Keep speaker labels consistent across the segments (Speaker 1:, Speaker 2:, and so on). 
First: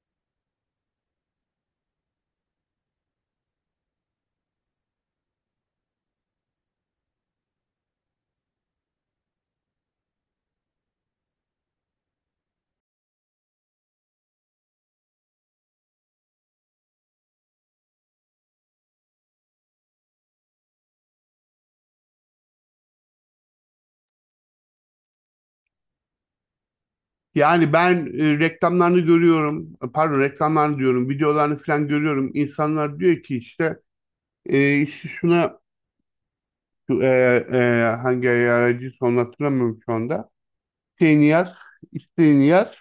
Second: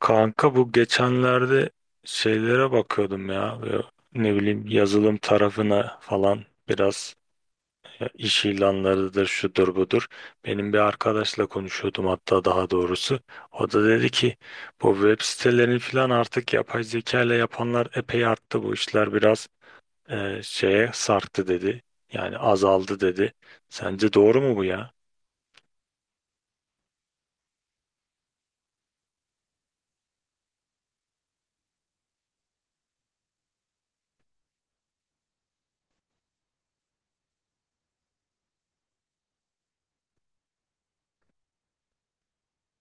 Speaker 1: Kanka bu geçenlerde şeylere bakıyordum ya. Böyle ne bileyim, yazılım tarafına falan biraz, ya iş ilanlarıdır şudur budur. Benim bir arkadaşla konuşuyordum hatta, daha doğrusu. O da dedi ki bu web sitelerini falan artık yapay zeka ile yapanlar epey arttı, bu işler biraz şeye sarktı dedi. Yani azaldı dedi. Sence doğru mu bu ya?
Speaker 2: Yani ben reklamlarını görüyorum, pardon, reklamlarını diyorum, videolarını falan görüyorum. İnsanlar diyor ki işte, işte şuna, e, hangi aracı son hatırlamıyorum şu anda. Şeyini yaz, isteğini yaz,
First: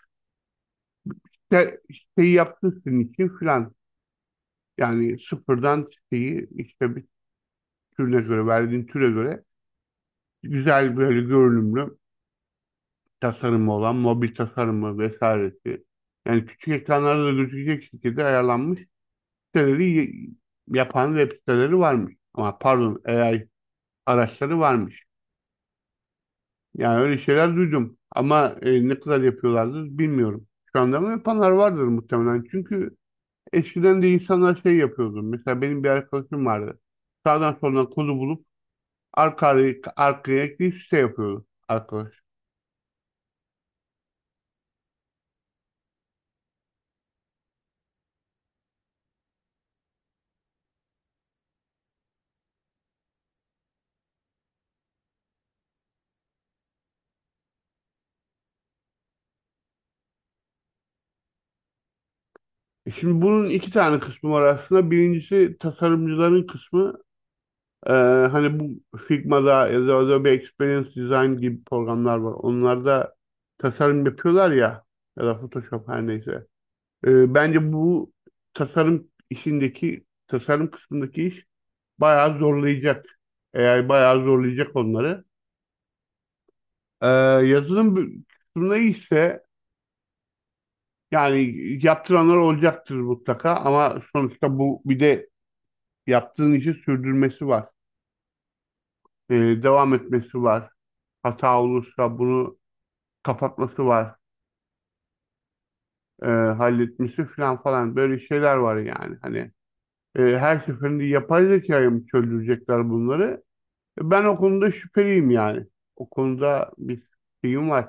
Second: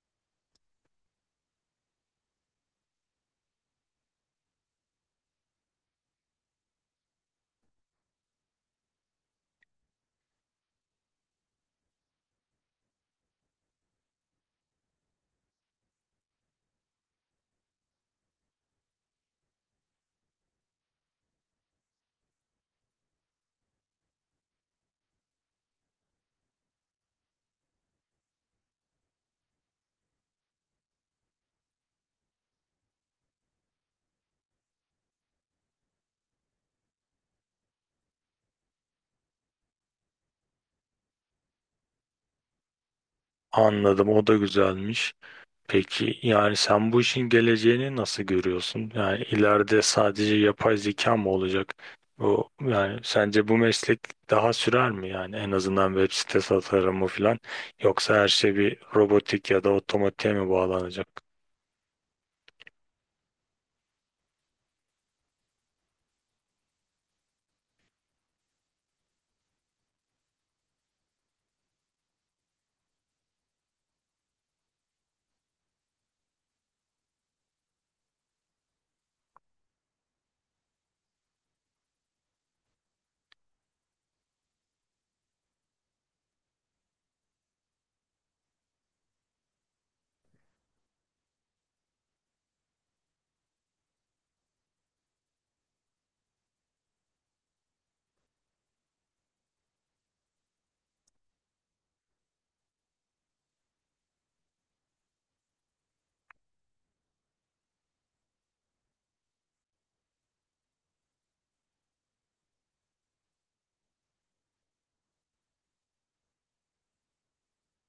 Speaker 2: işte, isteği yaptın senin için falan. Yani sıfırdan siteyi işte bir türüne göre, verdiğin türe göre güzel, böyle görünümlü, tasarımı olan, mobil tasarımı vesairesi. Yani küçük ekranlarda da gözükecek şekilde ayarlanmış siteleri yapan web siteleri varmış. Ama, pardon, AI araçları varmış. Yani öyle şeyler duydum. Ama ne kadar yapıyorlardır bilmiyorum. Şu anda mı yapanlar vardır, muhtemelen. Çünkü eskiden de insanlar şey yapıyordu. Mesela benim bir arkadaşım vardı. Sağdan soldan kodu bulup arka arkaya ekleyip site yapıyordu arkadaş.
Speaker 1: Anladım, o da güzelmiş. Peki yani sen bu işin geleceğini nasıl görüyorsun? Yani ileride sadece yapay zeka mı olacak? O yani sence bu meslek daha sürer mi yani, en azından web sitesi tasarımı falan, yoksa her şey bir robotik ya da otomatiğe mi bağlanacak?
Speaker 2: Şimdi bunun iki tane kısmı var aslında. Birincisi, tasarımcıların kısmı. Ee, Hani bu Figma'da ya da Adobe Experience Design gibi programlar var. Onlarda tasarım yapıyorlar ya, ya da Photoshop, her neyse. Bence bu tasarım işindeki, tasarım kısmındaki iş bayağı zorlayacak. AI bayağı zorlayacak onları. Ee, Yazılım kısmında ise, yani yaptıranlar olacaktır mutlaka, ama sonuçta bu, bir de yaptığın işi sürdürmesi var. Ee, Devam etmesi var. Hata olursa bunu kapatması var, halletmesi falan falan, böyle şeyler var yani. Hani, her seferinde yapay zekaya mı çözdürecekler bunları? Ben o konuda şüpheliyim yani. O konuda bir şeyim var,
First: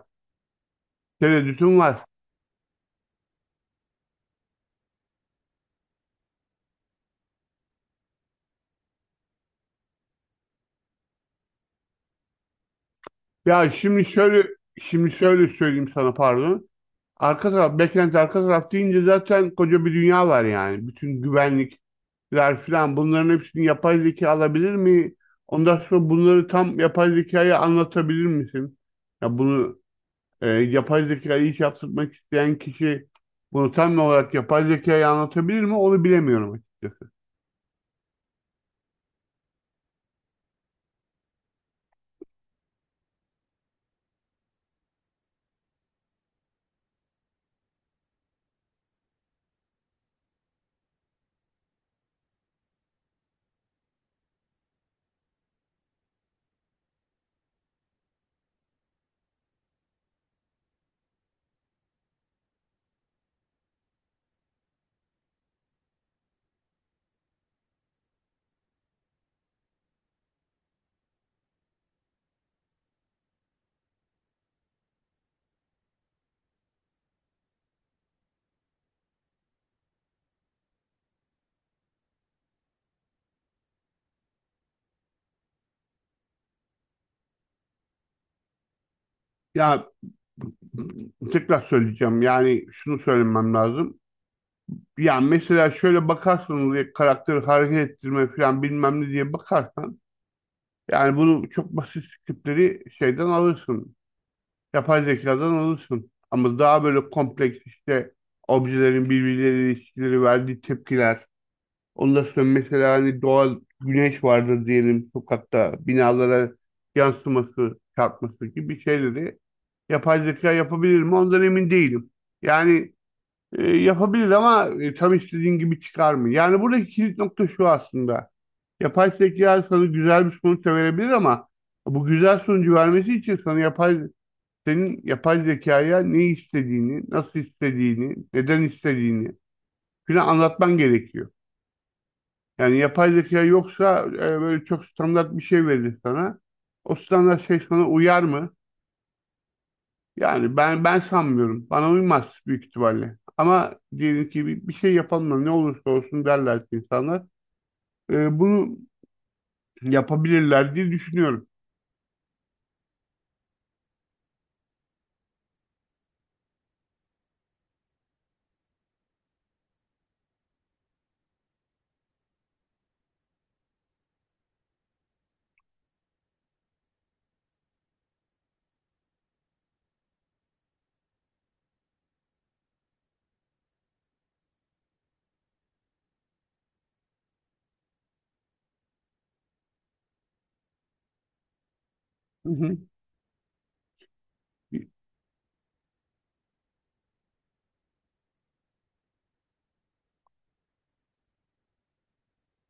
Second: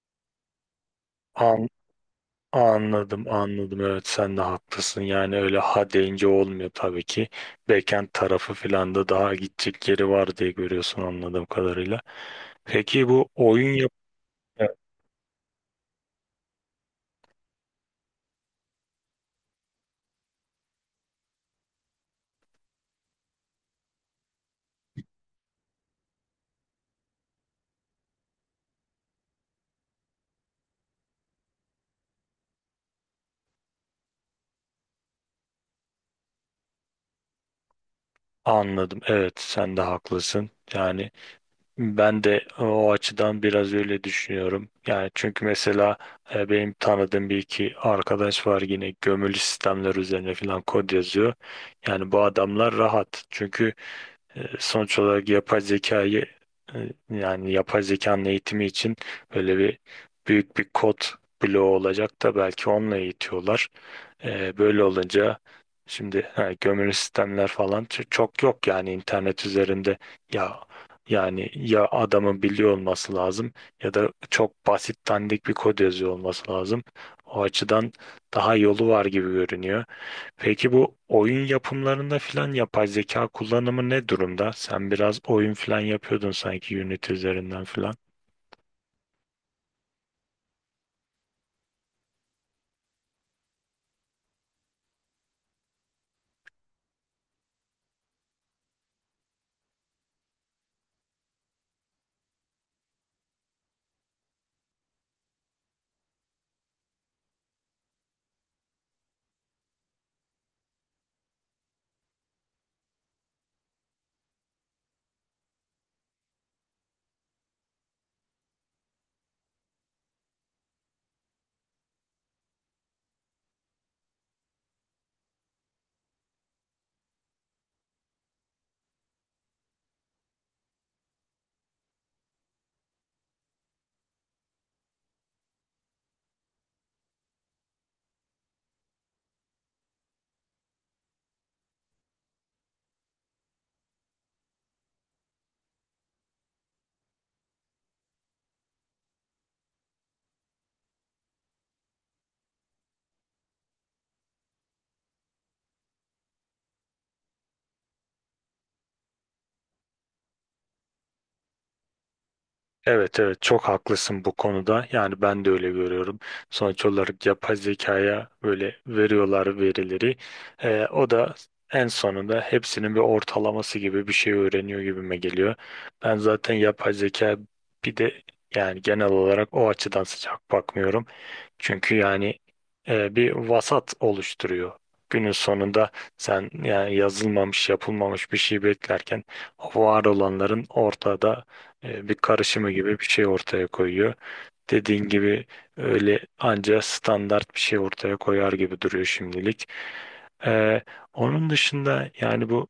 Speaker 1: An
Speaker 2: tereddütüm var.
Speaker 1: anladım anladım evet, sen de haklısın. Yani öyle ha deyince olmuyor tabii ki. Backend tarafı falan da daha gidecek yeri var diye görüyorsun anladığım kadarıyla. Peki bu
Speaker 2: Ya,
Speaker 1: oyun yap...
Speaker 2: şimdi şöyle söyleyeyim sana, pardon. Arka taraf, backend, arka taraf deyince zaten koca bir dünya var yani. Bütün güvenlikler falan, bunların hepsini yapay zeka alabilir mi? Ondan sonra bunları tam yapay zekaya anlatabilir misin? Ya bunu. Yapay zekayı iş yaptırmak isteyen kişi bunu tam olarak yapay zekayı anlatabilir mi? Onu bilemiyorum açıkçası.
Speaker 1: Anladım. Evet, sen de haklısın. Yani ben de o açıdan biraz öyle düşünüyorum. Yani çünkü mesela benim tanıdığım bir iki arkadaş var, yine gömülü sistemler üzerine falan kod yazıyor. Yani bu adamlar rahat. Çünkü sonuç olarak yapay zekayı yani yapay zekanın eğitimi için böyle bir büyük bir kod bloğu olacak da belki onunla eğitiyorlar. Böyle olunca şimdi ha, gömülü sistemler falan çok yok yani internet üzerinde, ya yani ya adamın biliyor olması lazım ya da çok basit dandik bir kod yazıyor olması lazım. O açıdan daha yolu var gibi görünüyor. Peki bu oyun yapımlarında filan yapay zeka kullanımı ne durumda? Sen biraz oyun filan yapıyordun sanki Unity üzerinden filan.
Speaker 2: Ya, tekrar söyleyeceğim. Yani şunu söylemem lazım. Yani mesela şöyle bakarsanız, ya karakteri hareket ettirme falan bilmem ne diye bakarsan, yani bunu çok basit tipleri şeyden alırsın. Yapay zekadan alırsın. Ama daha böyle kompleks işte, objelerin birbirleriyle ilişkileri, verdiği tepkiler, ondan sonra mesela hani doğal güneş vardır diyelim, sokakta binalara yansıması, çarpması gibi şeyleri yapay zeka yapabilir mi? Ondan emin değilim. Yani yapabilir, ama tam istediğin gibi çıkar mı? Yani buradaki kilit nokta şu aslında. Yapay zeka sana güzel bir sonuç da verebilir, ama bu güzel sonucu vermesi için sana yapay senin yapay zekaya ne istediğini, nasıl istediğini, neden istediğini filan anlatman gerekiyor. Yani yapay zeka yoksa böyle çok standart bir şey verir sana. O standart şey sana uyar mı? Yani ben sanmıyorum. Bana uymaz büyük ihtimalle. Ama diyelim ki bir şey yapalım da ne olursa olsun, derler ki insanlar. Bunu yapabilirler diye düşünüyorum.
Speaker 1: Evet evet, çok haklısın bu konuda. Yani ben de öyle görüyorum. Sonuç olarak yapay zekaya böyle veriyorlar verileri. O da en sonunda hepsinin bir ortalaması gibi bir şey öğreniyor gibime geliyor. Ben zaten yapay zeka, bir de yani genel olarak o açıdan sıcak bakmıyorum. Çünkü yani bir vasat oluşturuyor. Günün sonunda sen yani yazılmamış, yapılmamış bir şey beklerken var olanların ortada bir
Speaker 2: Hı
Speaker 1: karışımı
Speaker 2: hı.
Speaker 1: gibi bir şey ortaya koyuyor. Dediğin gibi öyle anca standart bir şey ortaya koyar gibi duruyor şimdilik. E, Onun dışında yani bu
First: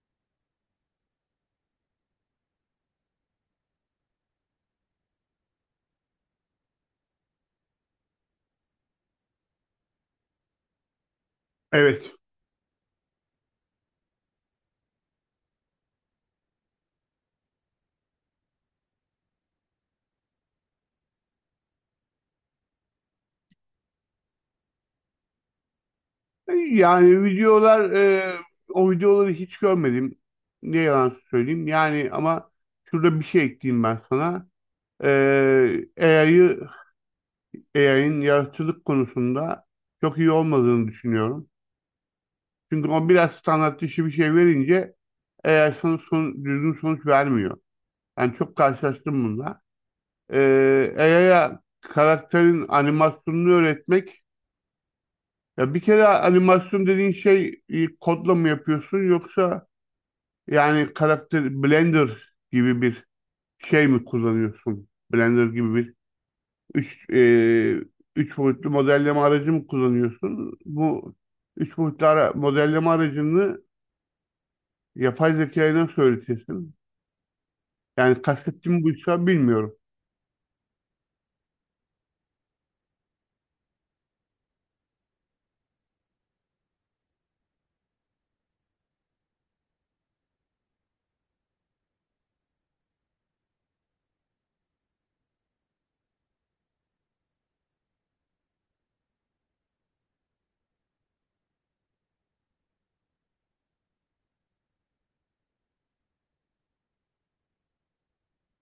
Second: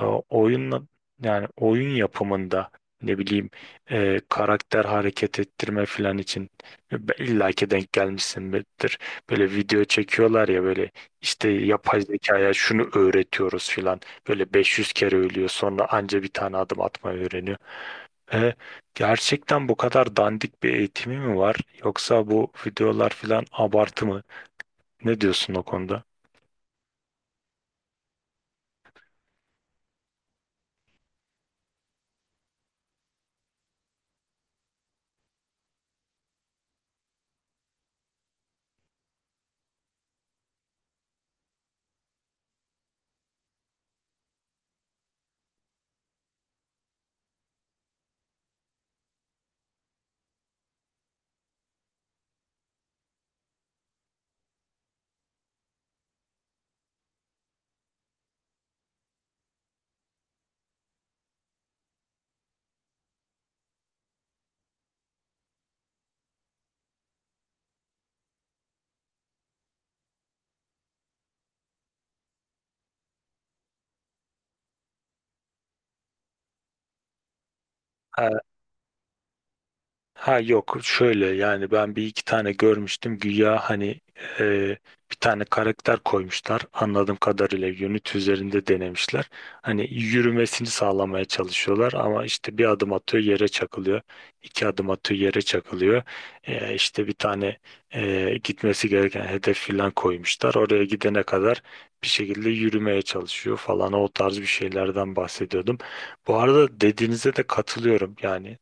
Speaker 1: oyunla, yani oyun yapımında ne bileyim, karakter hareket ettirme falan için illa ki denk gelmişsindir. Böyle video çekiyorlar ya, böyle işte yapay
Speaker 2: Evet.
Speaker 1: zekaya şunu öğretiyoruz filan. Böyle 500 kere ölüyor sonra anca bir tane adım atmayı öğreniyor. E, Gerçekten bu kadar dandik bir eğitimi mi var, yoksa bu videolar filan abartı mı? Ne diyorsun o konuda?
Speaker 2: Yani videolar, o videoları hiç görmedim, ne yalan söyleyeyim. Yani, ama şurada bir şey ekleyeyim ben sana. E, A I'yı AI'nin yaratıcılık konusunda çok iyi olmadığını düşünüyorum. Çünkü o biraz standart dışı bir şey verince AI düzgün sonuç vermiyor. Yani çok karşılaştım bununla. AI'ya karakterin animasyonunu öğretmek. Ya, bir kere animasyon dediğin şey, kodla mı yapıyorsun, yoksa yani karakter Blender gibi bir şey mi kullanıyorsun? Blender gibi bir. Üç, e, Üç boyutlu modelleme aracı mı kullanıyorsun? Bu üç boyutlu modelleme aracını yapay zekaya nasıl öğretirsin? Yani kastettiğim buysa, bilmiyorum.
Speaker 1: Ha yok şöyle, yani ben bir iki tane görmüştüm, güya hani e, bir tane karakter koymuşlar anladığım kadarıyla unit üzerinde denemişler. Hani yürümesini sağlamaya çalışıyorlar ama işte bir adım atıyor yere çakılıyor, iki adım atıyor yere çakılıyor. İşte bir tane gitmesi gereken hedef filan koymuşlar, oraya gidene kadar bir şekilde yürümeye çalışıyor falan, o tarz bir şeylerden bahsediyordum. Bu arada dediğinize de katılıyorum, yani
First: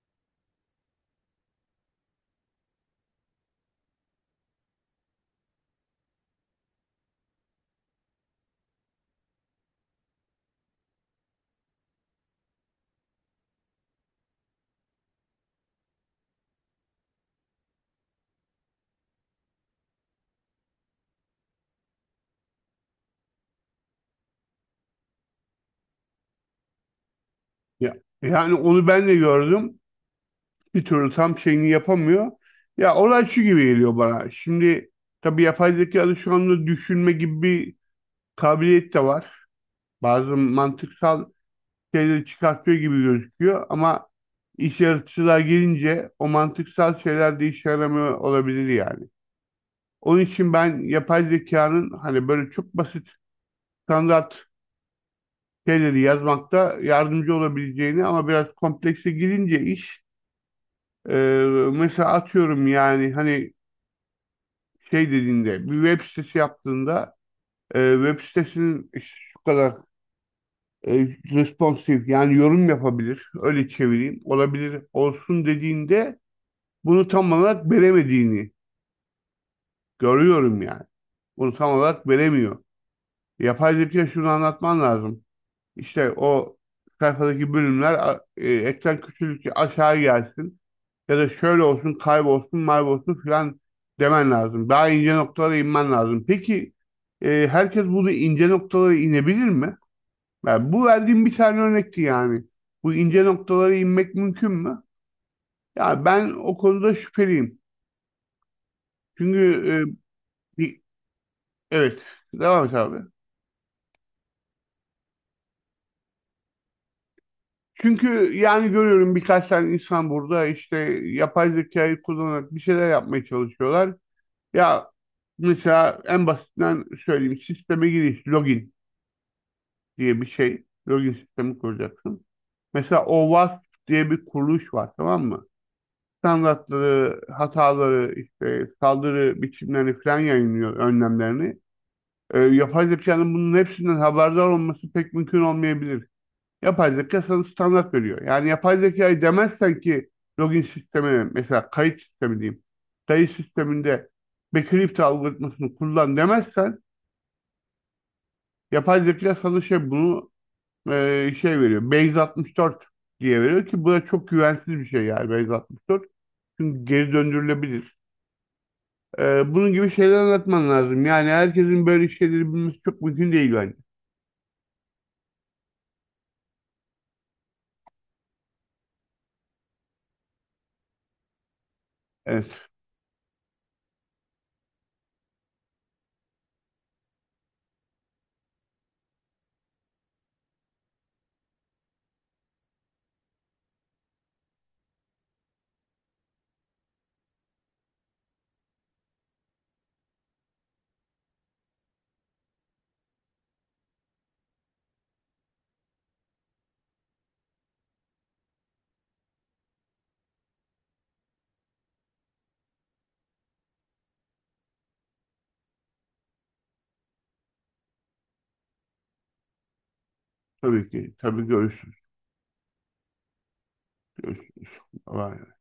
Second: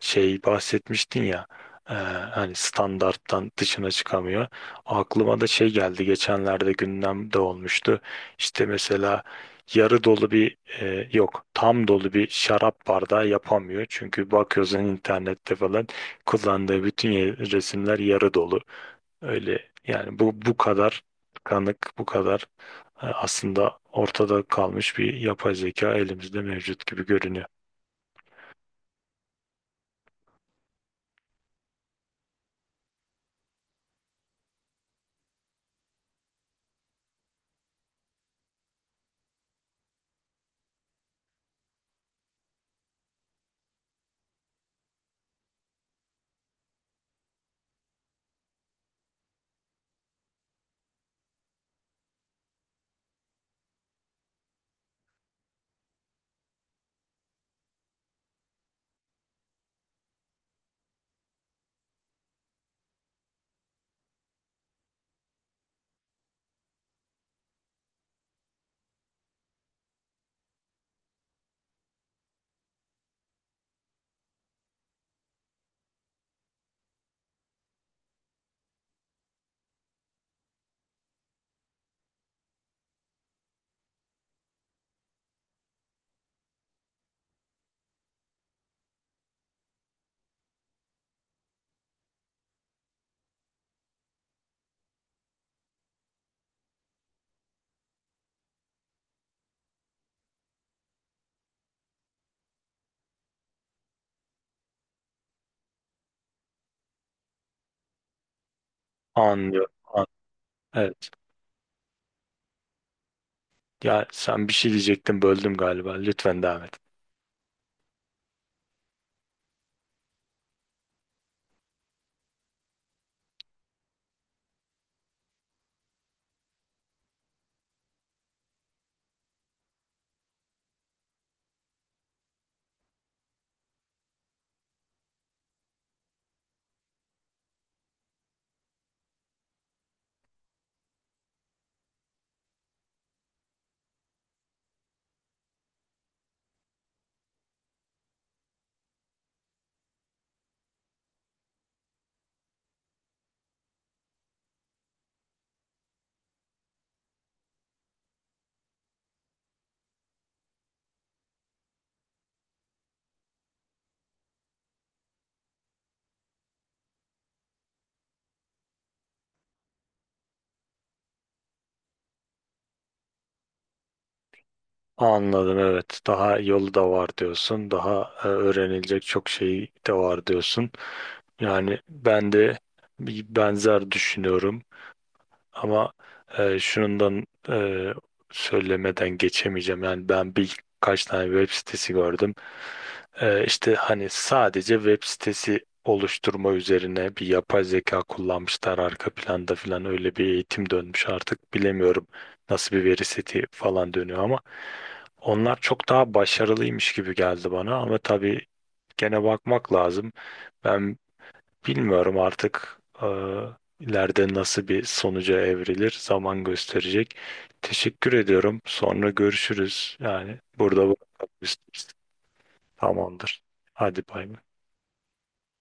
Speaker 1: şey bahsetmiştin ya, hani standarttan dışına çıkamıyor. Aklıma da şey geldi, geçenlerde gündemde olmuştu. İşte mesela yarı dolu bir yok tam dolu bir şarap bardağı yapamıyor. Çünkü bakıyorsun internette falan kullandığı bütün resimler yarı dolu. Öyle yani, bu bu kadar kanık bu kadar aslında ortada kalmış bir yapay zeka elimizde mevcut gibi görünüyor.
Speaker 2: Ya, yani onu ben de gördüm. Bir türlü tam şeyini yapamıyor. Ya, olay şu gibi geliyor bana. Şimdi tabii yapay zekada şu anda düşünme gibi bir kabiliyet de var. Bazı mantıksal şeyleri çıkartıyor gibi gözüküyor, ama iş yaratıcılığa gelince o mantıksal şeyler de işe yaramıyor olabilir yani. Onun için ben yapay zekanın hani böyle çok basit, standart şeyleri yazmakta yardımcı olabileceğini, ama biraz komplekse girince iş, e, mesela atıyorum yani, hani şey dediğinde bir web sitesi yaptığında, web sitesinin işte şu kadar, e, responsif, yani yorum yapabilir, öyle çevireyim, olabilir olsun dediğinde, bunu tam olarak veremediğini görüyorum yani. Bunu tam olarak veremiyor. Yapay zeka şunu anlatman lazım. İşte o sayfadaki bölümler ekran küçüldükçe aşağı gelsin, ya da şöyle olsun, kaybolsun, maybolsun filan, demen lazım. Daha ince noktalara inmen lazım. Peki, herkes bunu ince noktalara inebilir mi? Yani bu verdiğim bir tane örnekti yani. Bu ince noktalara inmek mümkün mü? Ya, ben o konuda şüpheliyim. Çünkü
Speaker 1: Anlıyorum. An...
Speaker 2: e,
Speaker 1: Evet.
Speaker 2: Evet, devam et, abi.
Speaker 1: Ya sen bir şey diyecektin, böldüm galiba. Lütfen devam et.
Speaker 2: Çünkü yani görüyorum, birkaç tane insan burada işte yapay zekayı kullanarak bir şeyler yapmaya çalışıyorlar. Ya, mesela en basitinden söyleyeyim, sisteme giriş, login diye bir şey. Login sistemi kuracaksın. Mesela OWASP diye bir kuruluş var, tamam mı? Standartları, hataları, işte saldırı biçimlerini falan yayınlıyor, önlemlerini. Yapay zekanın bunun hepsinden haberdar olması pek mümkün olmayabilir. Yapay zeka sana standart veriyor. Yani yapay zekayı demezsen ki login sistemi, mesela kayıt sistemi diyeyim. Kayıt sisteminde Bakelite algoritmasını kullan demezsen, yapay zeka sana şey, bunu şey veriyor. Base 64 diye veriyor ki bu da çok güvensiz bir şey yani, Base 64. Çünkü geri döndürülebilir. Bunun gibi şeyler anlatman lazım. Yani herkesin böyle şeyleri bilmesi çok mümkün değil bence.
Speaker 1: Anladım evet. Daha yolu da var diyorsun. Daha öğrenilecek çok şey de var diyorsun. Yani ben de
Speaker 2: Evet.
Speaker 1: bir benzer düşünüyorum. Ama şunundan e, söylemeden geçemeyeceğim. Yani ben birkaç tane web sitesi gördüm. E, işte hani sadece web sitesi oluşturma üzerine bir yapay zeka kullanmışlar arka planda falan, öyle bir eğitim dönmüş artık, bilemiyorum nasıl bir veri seti falan dönüyor ama onlar çok daha başarılıymış gibi geldi bana, ama tabii gene bakmak lazım. Ben bilmiyorum artık, ileride nasıl bir sonuca evrilir zaman gösterecek. Teşekkür ediyorum. Sonra görüşürüz. Yani burada
Speaker 2: Tabii ki.
Speaker 1: bırakalım
Speaker 2: Tabii, görüşürüz.
Speaker 1: istersen. Tamamdır. Hadi bay bay.
Speaker 2: Görüşürüz. Bye.